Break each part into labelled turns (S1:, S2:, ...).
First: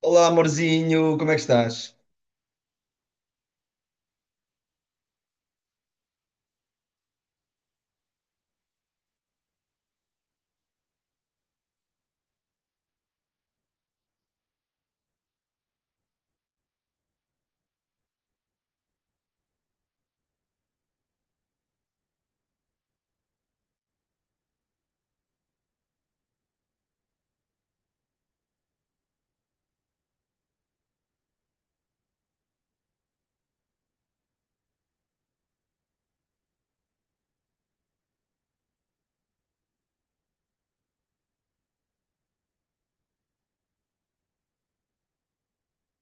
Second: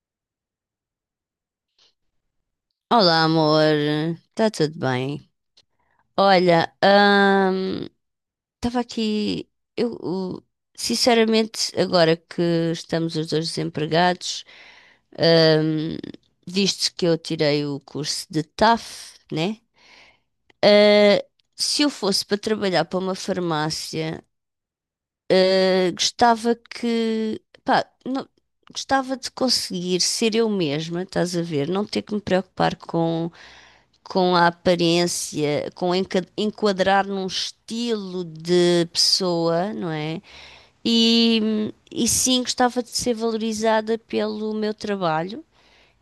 S1: Olá, amorzinho, como é que estás?
S2: Olá, amor. Está tudo bem? Olha, estava aqui. Eu, o- Sinceramente, agora que estamos os dois desempregados, ahm, visto que eu tirei o curso de TAF, né? Ah, se eu fosse para trabalhar para uma farmácia, gostava que, pá, gostava de conseguir ser eu mesma, estás a ver? Não ter que me preocupar com a aparência, com enquadrar num estilo de pessoa, não é? E sim, gostava de ser valorizada pelo meu trabalho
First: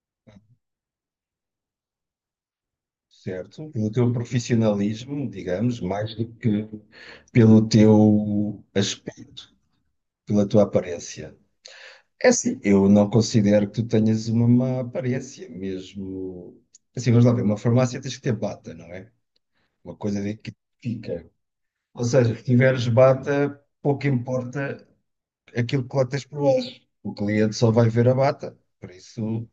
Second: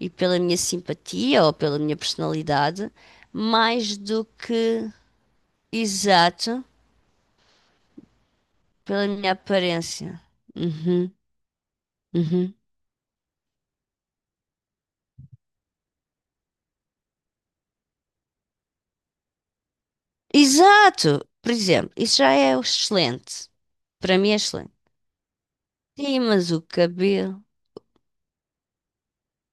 S2: e pela minha simpatia ou pela minha personalidade,
S1: Certo, pelo
S2: mais
S1: teu
S2: do que,
S1: profissionalismo, digamos, mais do
S2: exato,
S1: que pelo teu
S2: pela minha
S1: aspecto,
S2: aparência.
S1: pela tua
S2: Uhum,
S1: aparência. É
S2: uhum.
S1: assim, eu não considero que tu tenhas uma má aparência, mesmo. Assim, vamos lá ver, uma farmácia tens que ter bata, não é? Uma coisa de que
S2: Exato!
S1: fica.
S2: Por exemplo,
S1: Ou
S2: isso já
S1: seja, se
S2: é
S1: tiveres
S2: excelente.
S1: bata, pouco
S2: Para mim é excelente.
S1: importa aquilo que lá
S2: Sim,
S1: tens por
S2: mas o
S1: baixo. O
S2: cabelo.
S1: cliente só vai ver a bata, por isso.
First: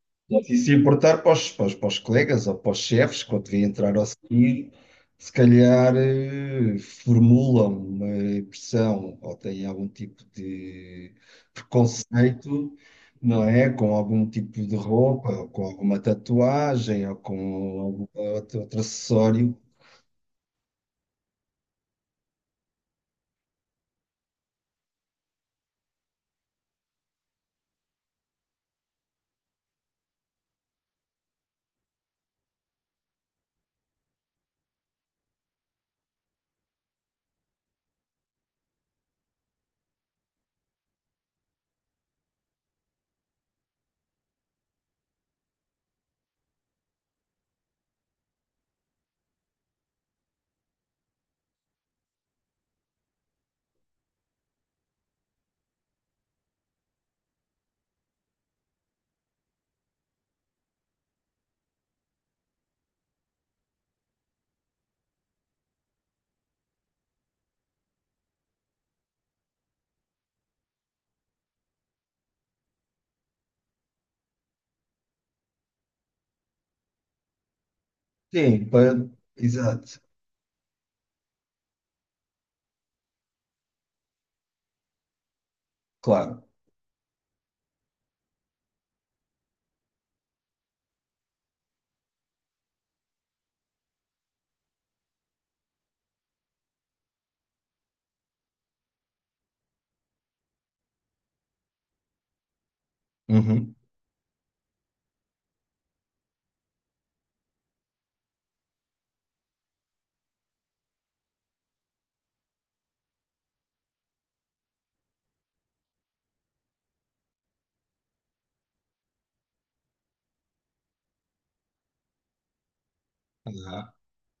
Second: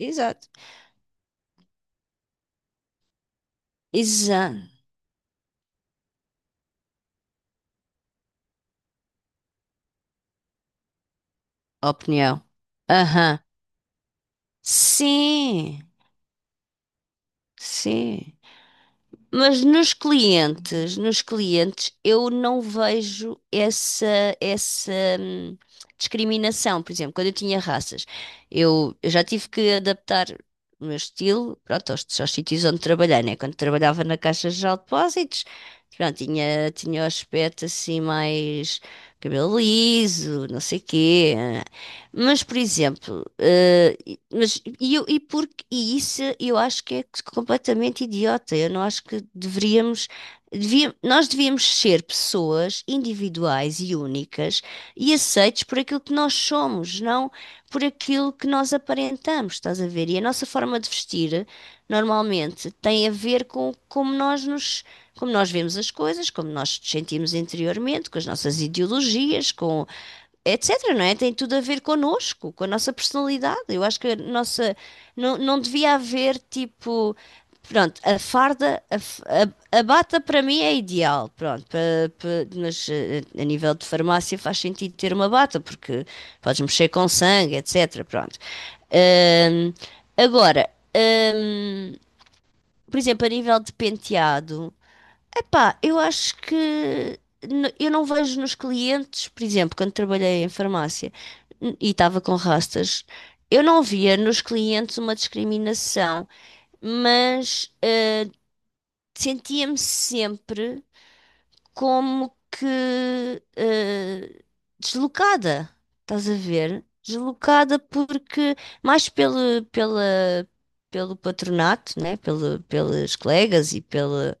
S2: Exato.
S1: E se importar para os colegas ou para os chefes, quando vêm entrar ao
S2: Exato.
S1: sair, se calhar formulam uma impressão ou têm algum tipo de
S2: Opinião.
S1: preconceito,
S2: Aham.
S1: não é? Com algum tipo de roupa, ou com
S2: Sim,
S1: alguma tatuagem, ou com algum
S2: sim.
S1: outro, outro acessório.
S2: Mas nos clientes, eu não vejo essa, essa hum, discriminação. Por exemplo, quando eu tinha raças, eu já tive que adaptar o meu estilo, pronto, aos sítios onde trabalhei, né? Quando trabalhava na Caixa Geral de Depósitos, pronto, tinha o aspecto assim mais cabelo liso, não sei quê. Mas, por exemplo, eh, Mas e, eu- e, porque, e isso eu acho que é completamente idiota. Eu não acho que deveríamos. Nós devíamos ser pessoas individuais e únicas e aceites por aquilo que nós somos, não por aquilo que nós aparentamos, estás a ver? E a nossa forma de vestir normalmente tem a ver com como nós vemos as coisas, como nós nos sentimos interiormente, com as nossas ideologias, com etc, não é? Tem tudo a ver connosco, com a nossa personalidade. Eu acho que a nossa. Não, não devia haver tipo. Pronto, a
S1: Sim,
S2: farda,
S1: para...
S2: a
S1: exato,
S2: bata para mim é ideal, pronto, pa- mas a nível de farmácia faz sentido ter uma bata, porque
S1: claro.
S2: podes mexer com sangue, etc, pronto. Ahm, Agora, ahm, por exemplo, a nível de penteado, epá, eu acho que eu não vejo nos clientes, por exemplo, quando trabalhei em farmácia e estava com rastas, eu
S1: Uhum.
S2: não via nos clientes uma discriminação, mas sentia-me sempre como que eh, deslocada, estás a ver? Deslocada porque mais pelo patronato, né? Pelos colegas e
S1: Ah,
S2: pela.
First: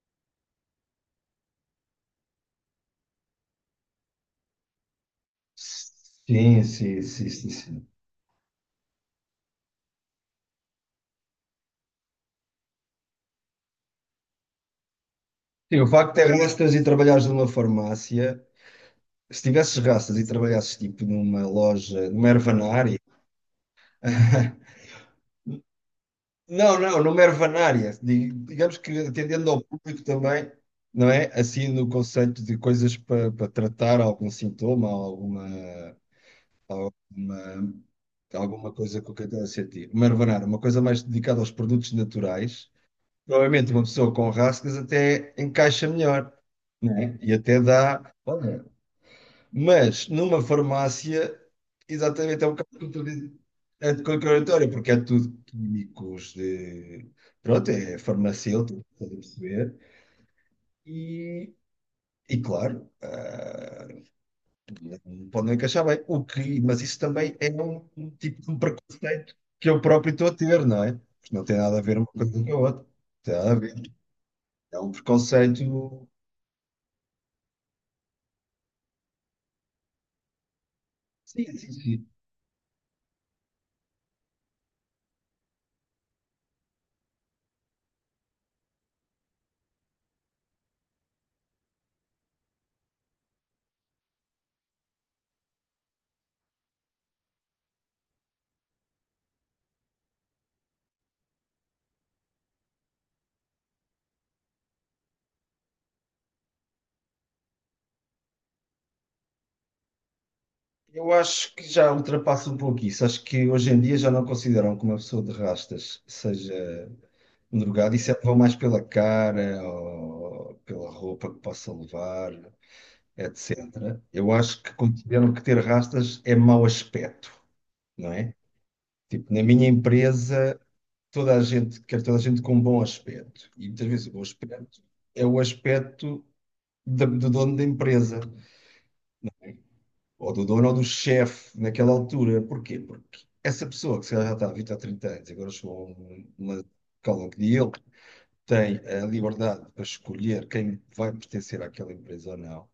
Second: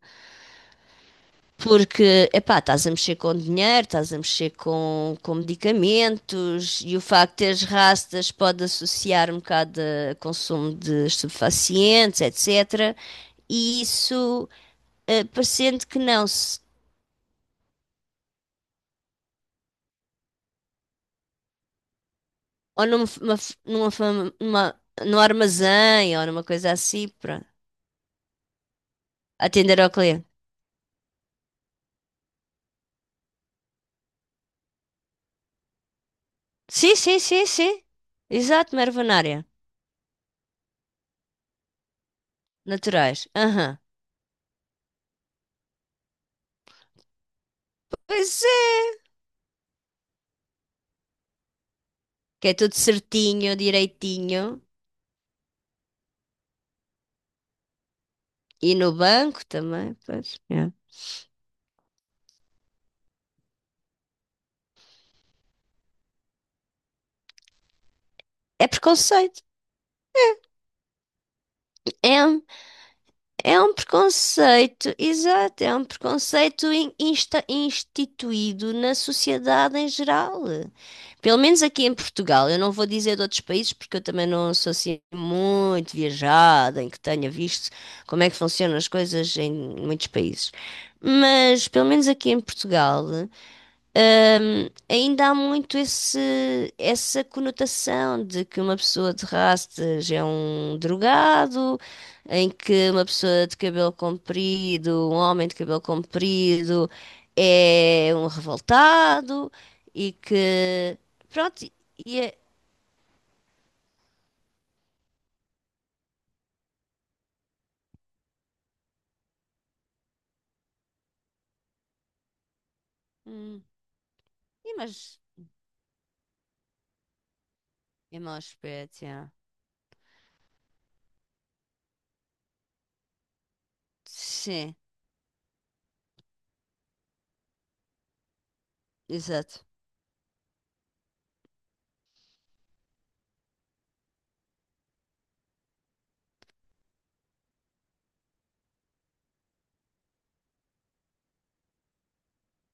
S2: Porque, epá, estás a mexer com dinheiro, estás a mexer com
S1: sim,
S2: medicamentos e
S1: sim,
S2: o
S1: sim,
S2: facto de
S1: sim,
S2: teres
S1: sim.
S2: rastas pode associar um bocado a consumo de estupefacientes, etc. E isso,
S1: Sim, o
S2: parecendo que
S1: facto de
S2: não, se,
S1: arrastas e trabalhares numa farmácia. Se tivesses raças e trabalhasses tipo numa loja, numa
S2: ou
S1: ervanária.
S2: numa, f- uma f- numa, fam- numa, num armazém ou numa coisa
S1: Não, não,
S2: assim,
S1: numa
S2: para
S1: ervanária. Digamos que atendendo ao
S2: atender ao
S1: público
S2: cliente.
S1: também, não é? Assim no conceito de coisas para tratar algum sintoma,
S2: Sim, sim, sim,
S1: uma-
S2: sim.
S1: alguma
S2: Exato,
S1: coisa que eu queira
S2: Mervenária.
S1: sentir. Uma ervanária, uma coisa mais dedicada aos produtos naturais.
S2: Naturais.
S1: Provavelmente
S2: Aham.
S1: uma pessoa com rascas até encaixa melhor, não é? E até dá.
S2: Pois
S1: Olha,
S2: é.
S1: mas numa farmácia, exatamente é
S2: Que
S1: um
S2: é tudo
S1: bocado
S2: certinho,
S1: é
S2: direitinho.
S1: contraditório, porque é tudo químicos de. Pronto, é
S2: E
S1: farmacêutico,
S2: no
S1: estás a
S2: banco
S1: perceber?
S2: também, pois. É.
S1: E, e claro, ah, não podem encaixar bem. O que, mas isso também é um tipo de um
S2: É
S1: preconceito
S2: preconceito.
S1: que eu próprio estou a ter, não é? Porque não tem nada a ver uma
S2: É
S1: coisa
S2: um,
S1: com a outra. Não tem nada a
S2: É um
S1: ver. É um
S2: preconceito, exato, é um
S1: preconceito.
S2: preconceito instituído na sociedade em geral. Pelo
S1: Sim,
S2: menos
S1: sim,
S2: aqui em
S1: sim.
S2: Portugal. Eu não vou dizer de outros países, porque eu também não sou assim muito viajada, em que tenha visto como é que funcionam as coisas em muitos países. Mas pelo menos aqui em Portugal, ainda há muito essa conotação de que uma pessoa de rastas é um drogado, em que uma pessoa de cabelo comprido, um homem de cabelo comprido, é um revoltado e que.
S1: Eu acho que
S2: Pronto,
S1: já
S2: e é.
S1: ultrapassa um pouco isso. Acho que hoje em dia já não consideram que uma pessoa de rastas seja um drogado e sempre vão mais pela cara ou pela roupa que possa levar,
S2: Hum,
S1: etc. Eu acho que
S2: e mas.
S1: consideram que ter rastas é mau aspecto, não
S2: É
S1: é?
S2: mau aspecto, yeah.
S1: Tipo, na minha empresa, toda a gente quer toda a gente com um bom aspecto. E muitas vezes o bom
S2: Sim,
S1: aspecto é o aspecto do dono da empresa,
S2: exato.
S1: ou do dono ou do chefe naquela altura. Porquê? Porque essa pessoa que se calhar já está há 20 ou 30 anos, e agora chegou a uma escala que ele tem a liberdade para escolher quem vai pertencer àquela empresa ou não.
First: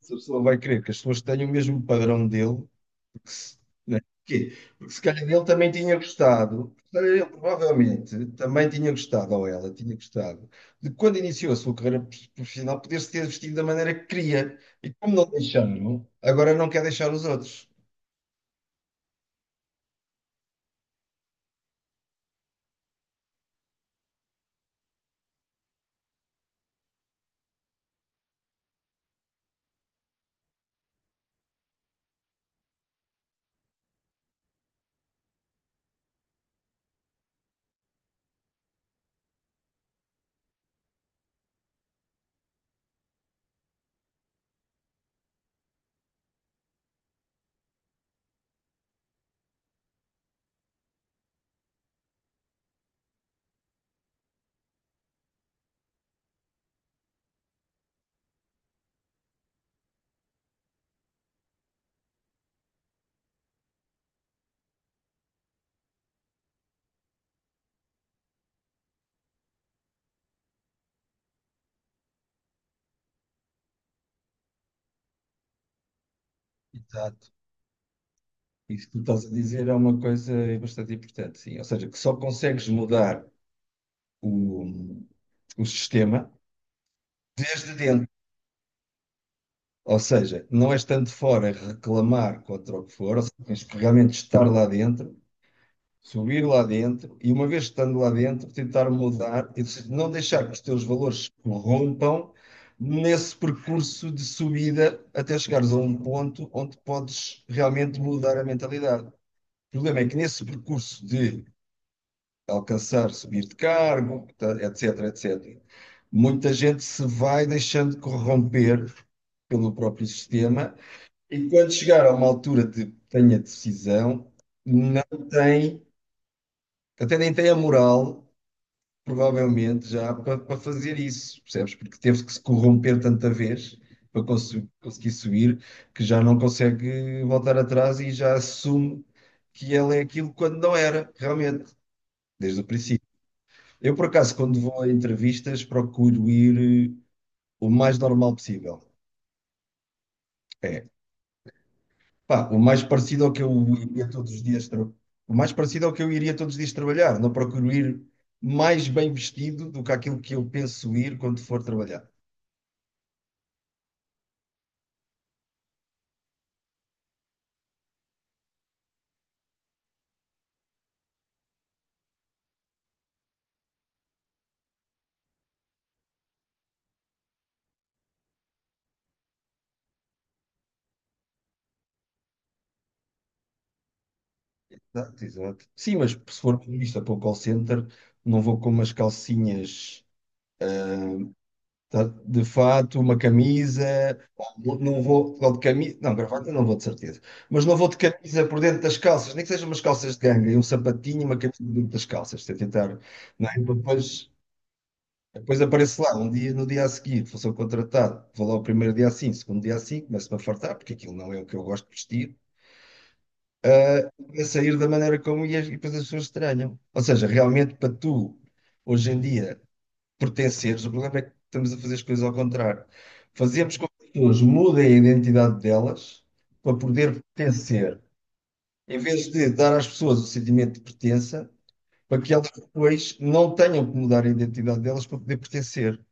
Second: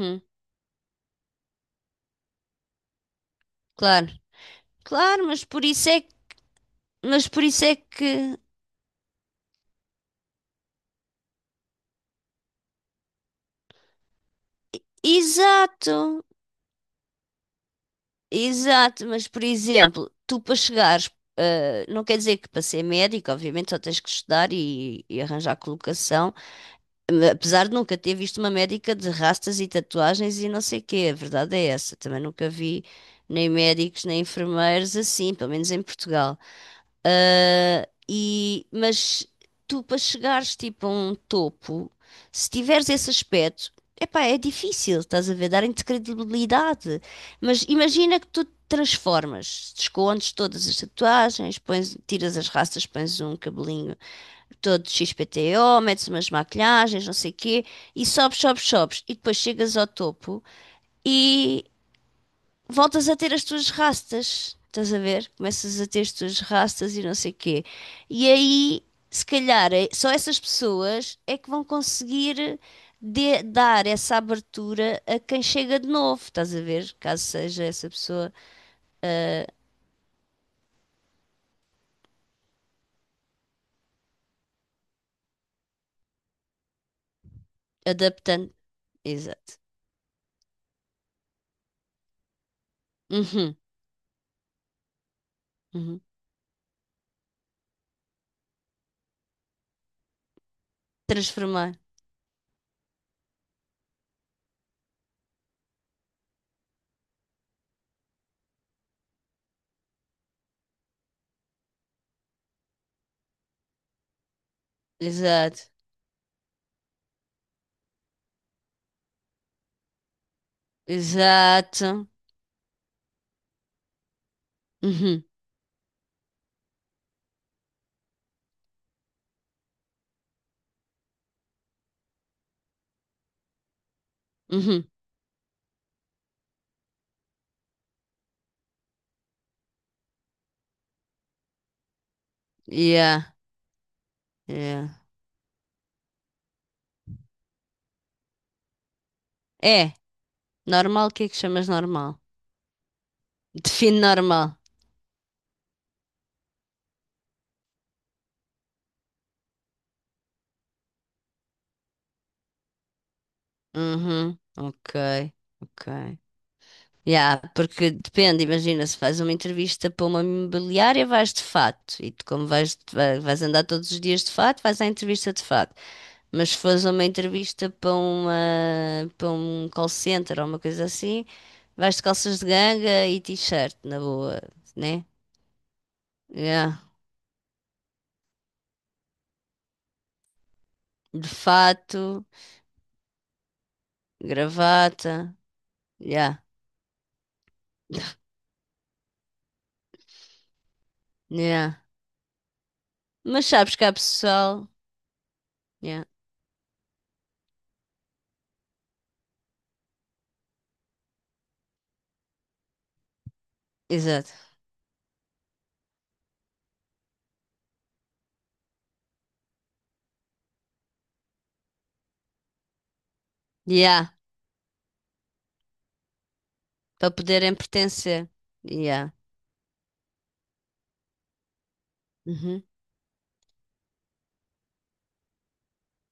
S1: Essa pessoa vai querer que as pessoas tenham o mesmo padrão dele, porque se, né?
S2: claro,
S1: Porquê? Porque se calhar
S2: claro,
S1: ele também tinha gostado, se calhar ele
S2: mas por isso é
S1: provavelmente
S2: que.
S1: também tinha gostado, ou ela tinha gostado, de quando iniciou a sua carreira profissional poder-se ter vestido da maneira que queria. E como não
S2: Exato!
S1: deixaram, agora não quer deixar os outros.
S2: Exato, mas por exemplo, tu para chegares, não quer dizer que para ser médico, obviamente só tens que estudar e arranjar colocação, apesar de nunca ter visto uma médica de rastas e tatuagens e não sei o quê, a verdade é essa, também nunca vi nem médicos nem enfermeiros assim, pelo menos em Portugal. Mas tu, para chegares tipo a um topo, se tiveres esse aspecto, epá, é difícil, estás a ver, darem-te credibilidade. Mas imagina que tu te transformas, descontes todas as tatuagens, pões, tiras as raças, pões um cabelinho todo XPTO, metes umas maquilhagens, não sei o quê, e sobes, sobes, sobes, e depois chegas ao topo voltas a ter as tuas rastas, estás a ver? Começas a ter as tuas rastas e não sei quê. E aí, se calhar, só essas pessoas é que vão conseguir dar essa abertura a quem chega de novo, estás a ver? Caso
S1: Exato.
S2: seja essa pessoa
S1: Isso que tu estás a
S2: ah,
S1: dizer é uma coisa bastante importante, sim. Ou seja, que só consegues mudar o, o sistema desde dentro.
S2: adaptando. Exato.
S1: Ou seja, não é estando fora a reclamar contra o que for, ou seja,
S2: Uhum,
S1: tens que realmente estar lá dentro,
S2: uhum.
S1: subir lá dentro e, uma vez estando lá dentro, tentar mudar e não deixar que os teus valores se
S2: Transformar.
S1: corrompam nesse percurso de subida até chegares a um ponto onde podes realmente mudar a mentalidade. O problema é que nesse percurso de alcançar, subir de cargo, etc, etc.
S2: Exato.
S1: Muita gente se vai deixando corromper pelo próprio sistema e quando
S2: Exato.
S1: chegar a uma altura de tenha decisão, não
S2: Uhum,
S1: tem, até nem tem a moral, provavelmente, já para fazer isso, percebes? Porque teve que se corromper tanta vez para
S2: uhum.
S1: conseguir subir que já não consegue voltar atrás e já assume que ela é aquilo quando não era, realmente, desde o princípio.
S2: Yeah,
S1: Eu, por acaso, quando vou a
S2: yeah.
S1: entrevistas, procuro ir o mais normal possível.
S2: É,
S1: É,
S2: normal, o que é que chamas normal?
S1: pá, o mais parecido ao que eu
S2: Define
S1: iria todos os
S2: normal.
S1: dias, o mais parecido ao que eu iria todos os dias trabalhar. Não procuro ir mais bem vestido do que aquilo que eu penso ir quando for trabalhar.
S2: Uhum, ok, ok. Yeah, porque depende, imagina, se faz uma entrevista para uma imobiliária, vais de fato. E tu, como vais, vais andar todos os dias de fato, vais à entrevista de fato. Mas se fores uma entrevista para uma, para um call center ou uma coisa assim, vais de calças de ganga e t-shirt, na boa, né?
S1: Exato, exato. Sim, mas se for
S2: Yeah.
S1: vista para o call center, não vou com umas calcinhas.
S2: De
S1: Tá.
S2: fato,
S1: De fato, uma camisa, ou não
S2: gravata,
S1: vou ou de camisa, não,
S2: yeah,
S1: gravata não vou de certeza, mas não vou de camisa por dentro das calças, nem que sejam umas calças de ganga, e um sapatinho e uma camisa por
S2: yeah.
S1: dentro das calças, se tentar,
S2: Mas
S1: não é? Para
S2: sabes que há
S1: depois,
S2: pessoal,
S1: depois apareço
S2: yeah,
S1: lá, um dia, no dia a seguir, vou ser contratado, vou lá o primeiro dia assim, segundo dia assim, começo-me a fartar, porque aquilo não é o que eu gosto de vestir,
S2: exato.
S1: a sair da maneira como ia, e depois as pessoas estranham. Ou seja, realmente para tu, hoje em dia pertenceres. O problema é que estamos a fazer as coisas ao contrário. Fazemos com que as
S2: Yeah.
S1: pessoas mudem a identidade delas para
S2: Para
S1: poder
S2: poderem
S1: pertencer,
S2: pertencer.
S1: em
S2: Yeah.
S1: vez de dar às pessoas o sentimento de pertença, para que elas
S2: Uhum.
S1: depois não tenham que mudar a identidade delas para poder pertencer.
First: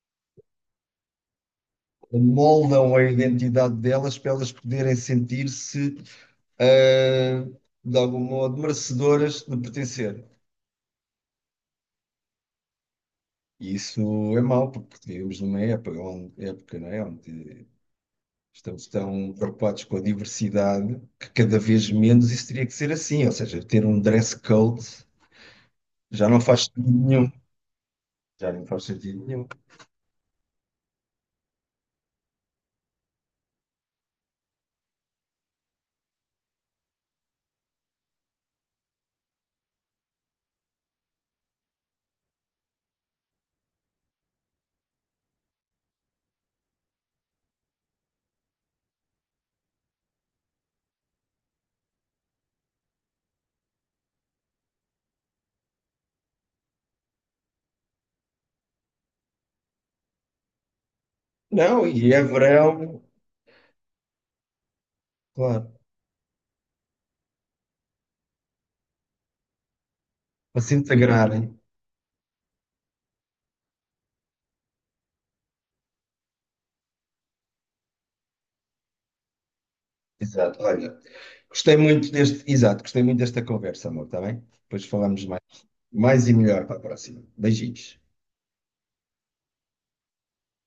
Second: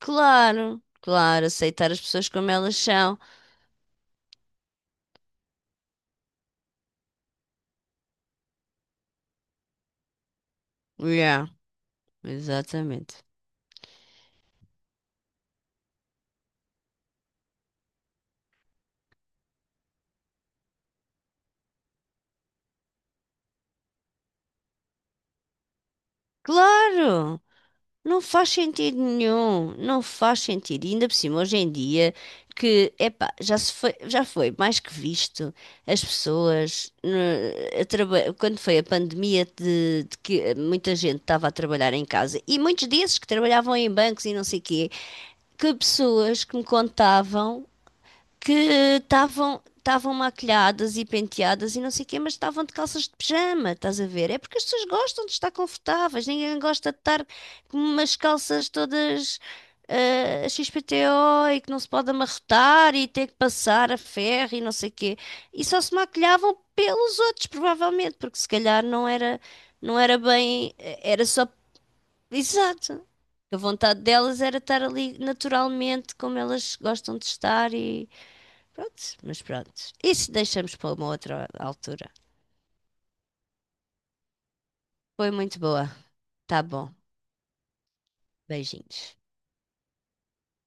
S2: Claro, claro, aceitar as pessoas como elas
S1: Moldam a
S2: são.
S1: identidade delas para elas poderem sentir-se, ah, de algum modo, merecedoras de pertencer.
S2: Yeah, exatamente.
S1: E isso é mau, porque vivemos numa época, época, não é? Onde estão preocupados com a diversidade, que cada vez menos isso teria que ser assim. Ou seja, ter um dress code já não faz sentido nenhum.
S2: Claro, não faz
S1: Já não faz
S2: sentido
S1: sentido nenhum.
S2: nenhum, não faz sentido. E ainda por cima, hoje em dia, que, epá, já se foi, já foi mais que visto as pessoas, quando foi a pandemia de que muita gente estava a trabalhar em casa, e muitos desses que trabalhavam em bancos e não sei o quê, que pessoas que me contavam que estavam maquilhadas e penteadas e não sei o quê, mas estavam de calças de pijama, estás a ver? É porque as pessoas gostam de estar confortáveis, ninguém gosta de estar com umas calças todas XPTO e que não
S1: Não,
S2: se pode
S1: e é
S2: amarrotar
S1: verão,
S2: e ter que passar a ferro e não sei o quê. E
S1: claro,
S2: só se maquilhavam pelos outros, provavelmente, porque se calhar não era, não era
S1: para
S2: bem,
S1: se
S2: era só,
S1: integrarem.
S2: exato. A vontade delas era estar ali naturalmente como elas gostam de estar e, prontos, mas prontos. Isso
S1: Exato,
S2: deixamos para
S1: olha.
S2: uma outra altura.
S1: Exato, gostei muito desta conversa, amor, está bem? Depois falamos
S2: Foi
S1: mais,
S2: muito boa.
S1: mais e
S2: Tá
S1: melhor para a
S2: bom.
S1: próxima. Beijinhos.
S2: Beijinhos.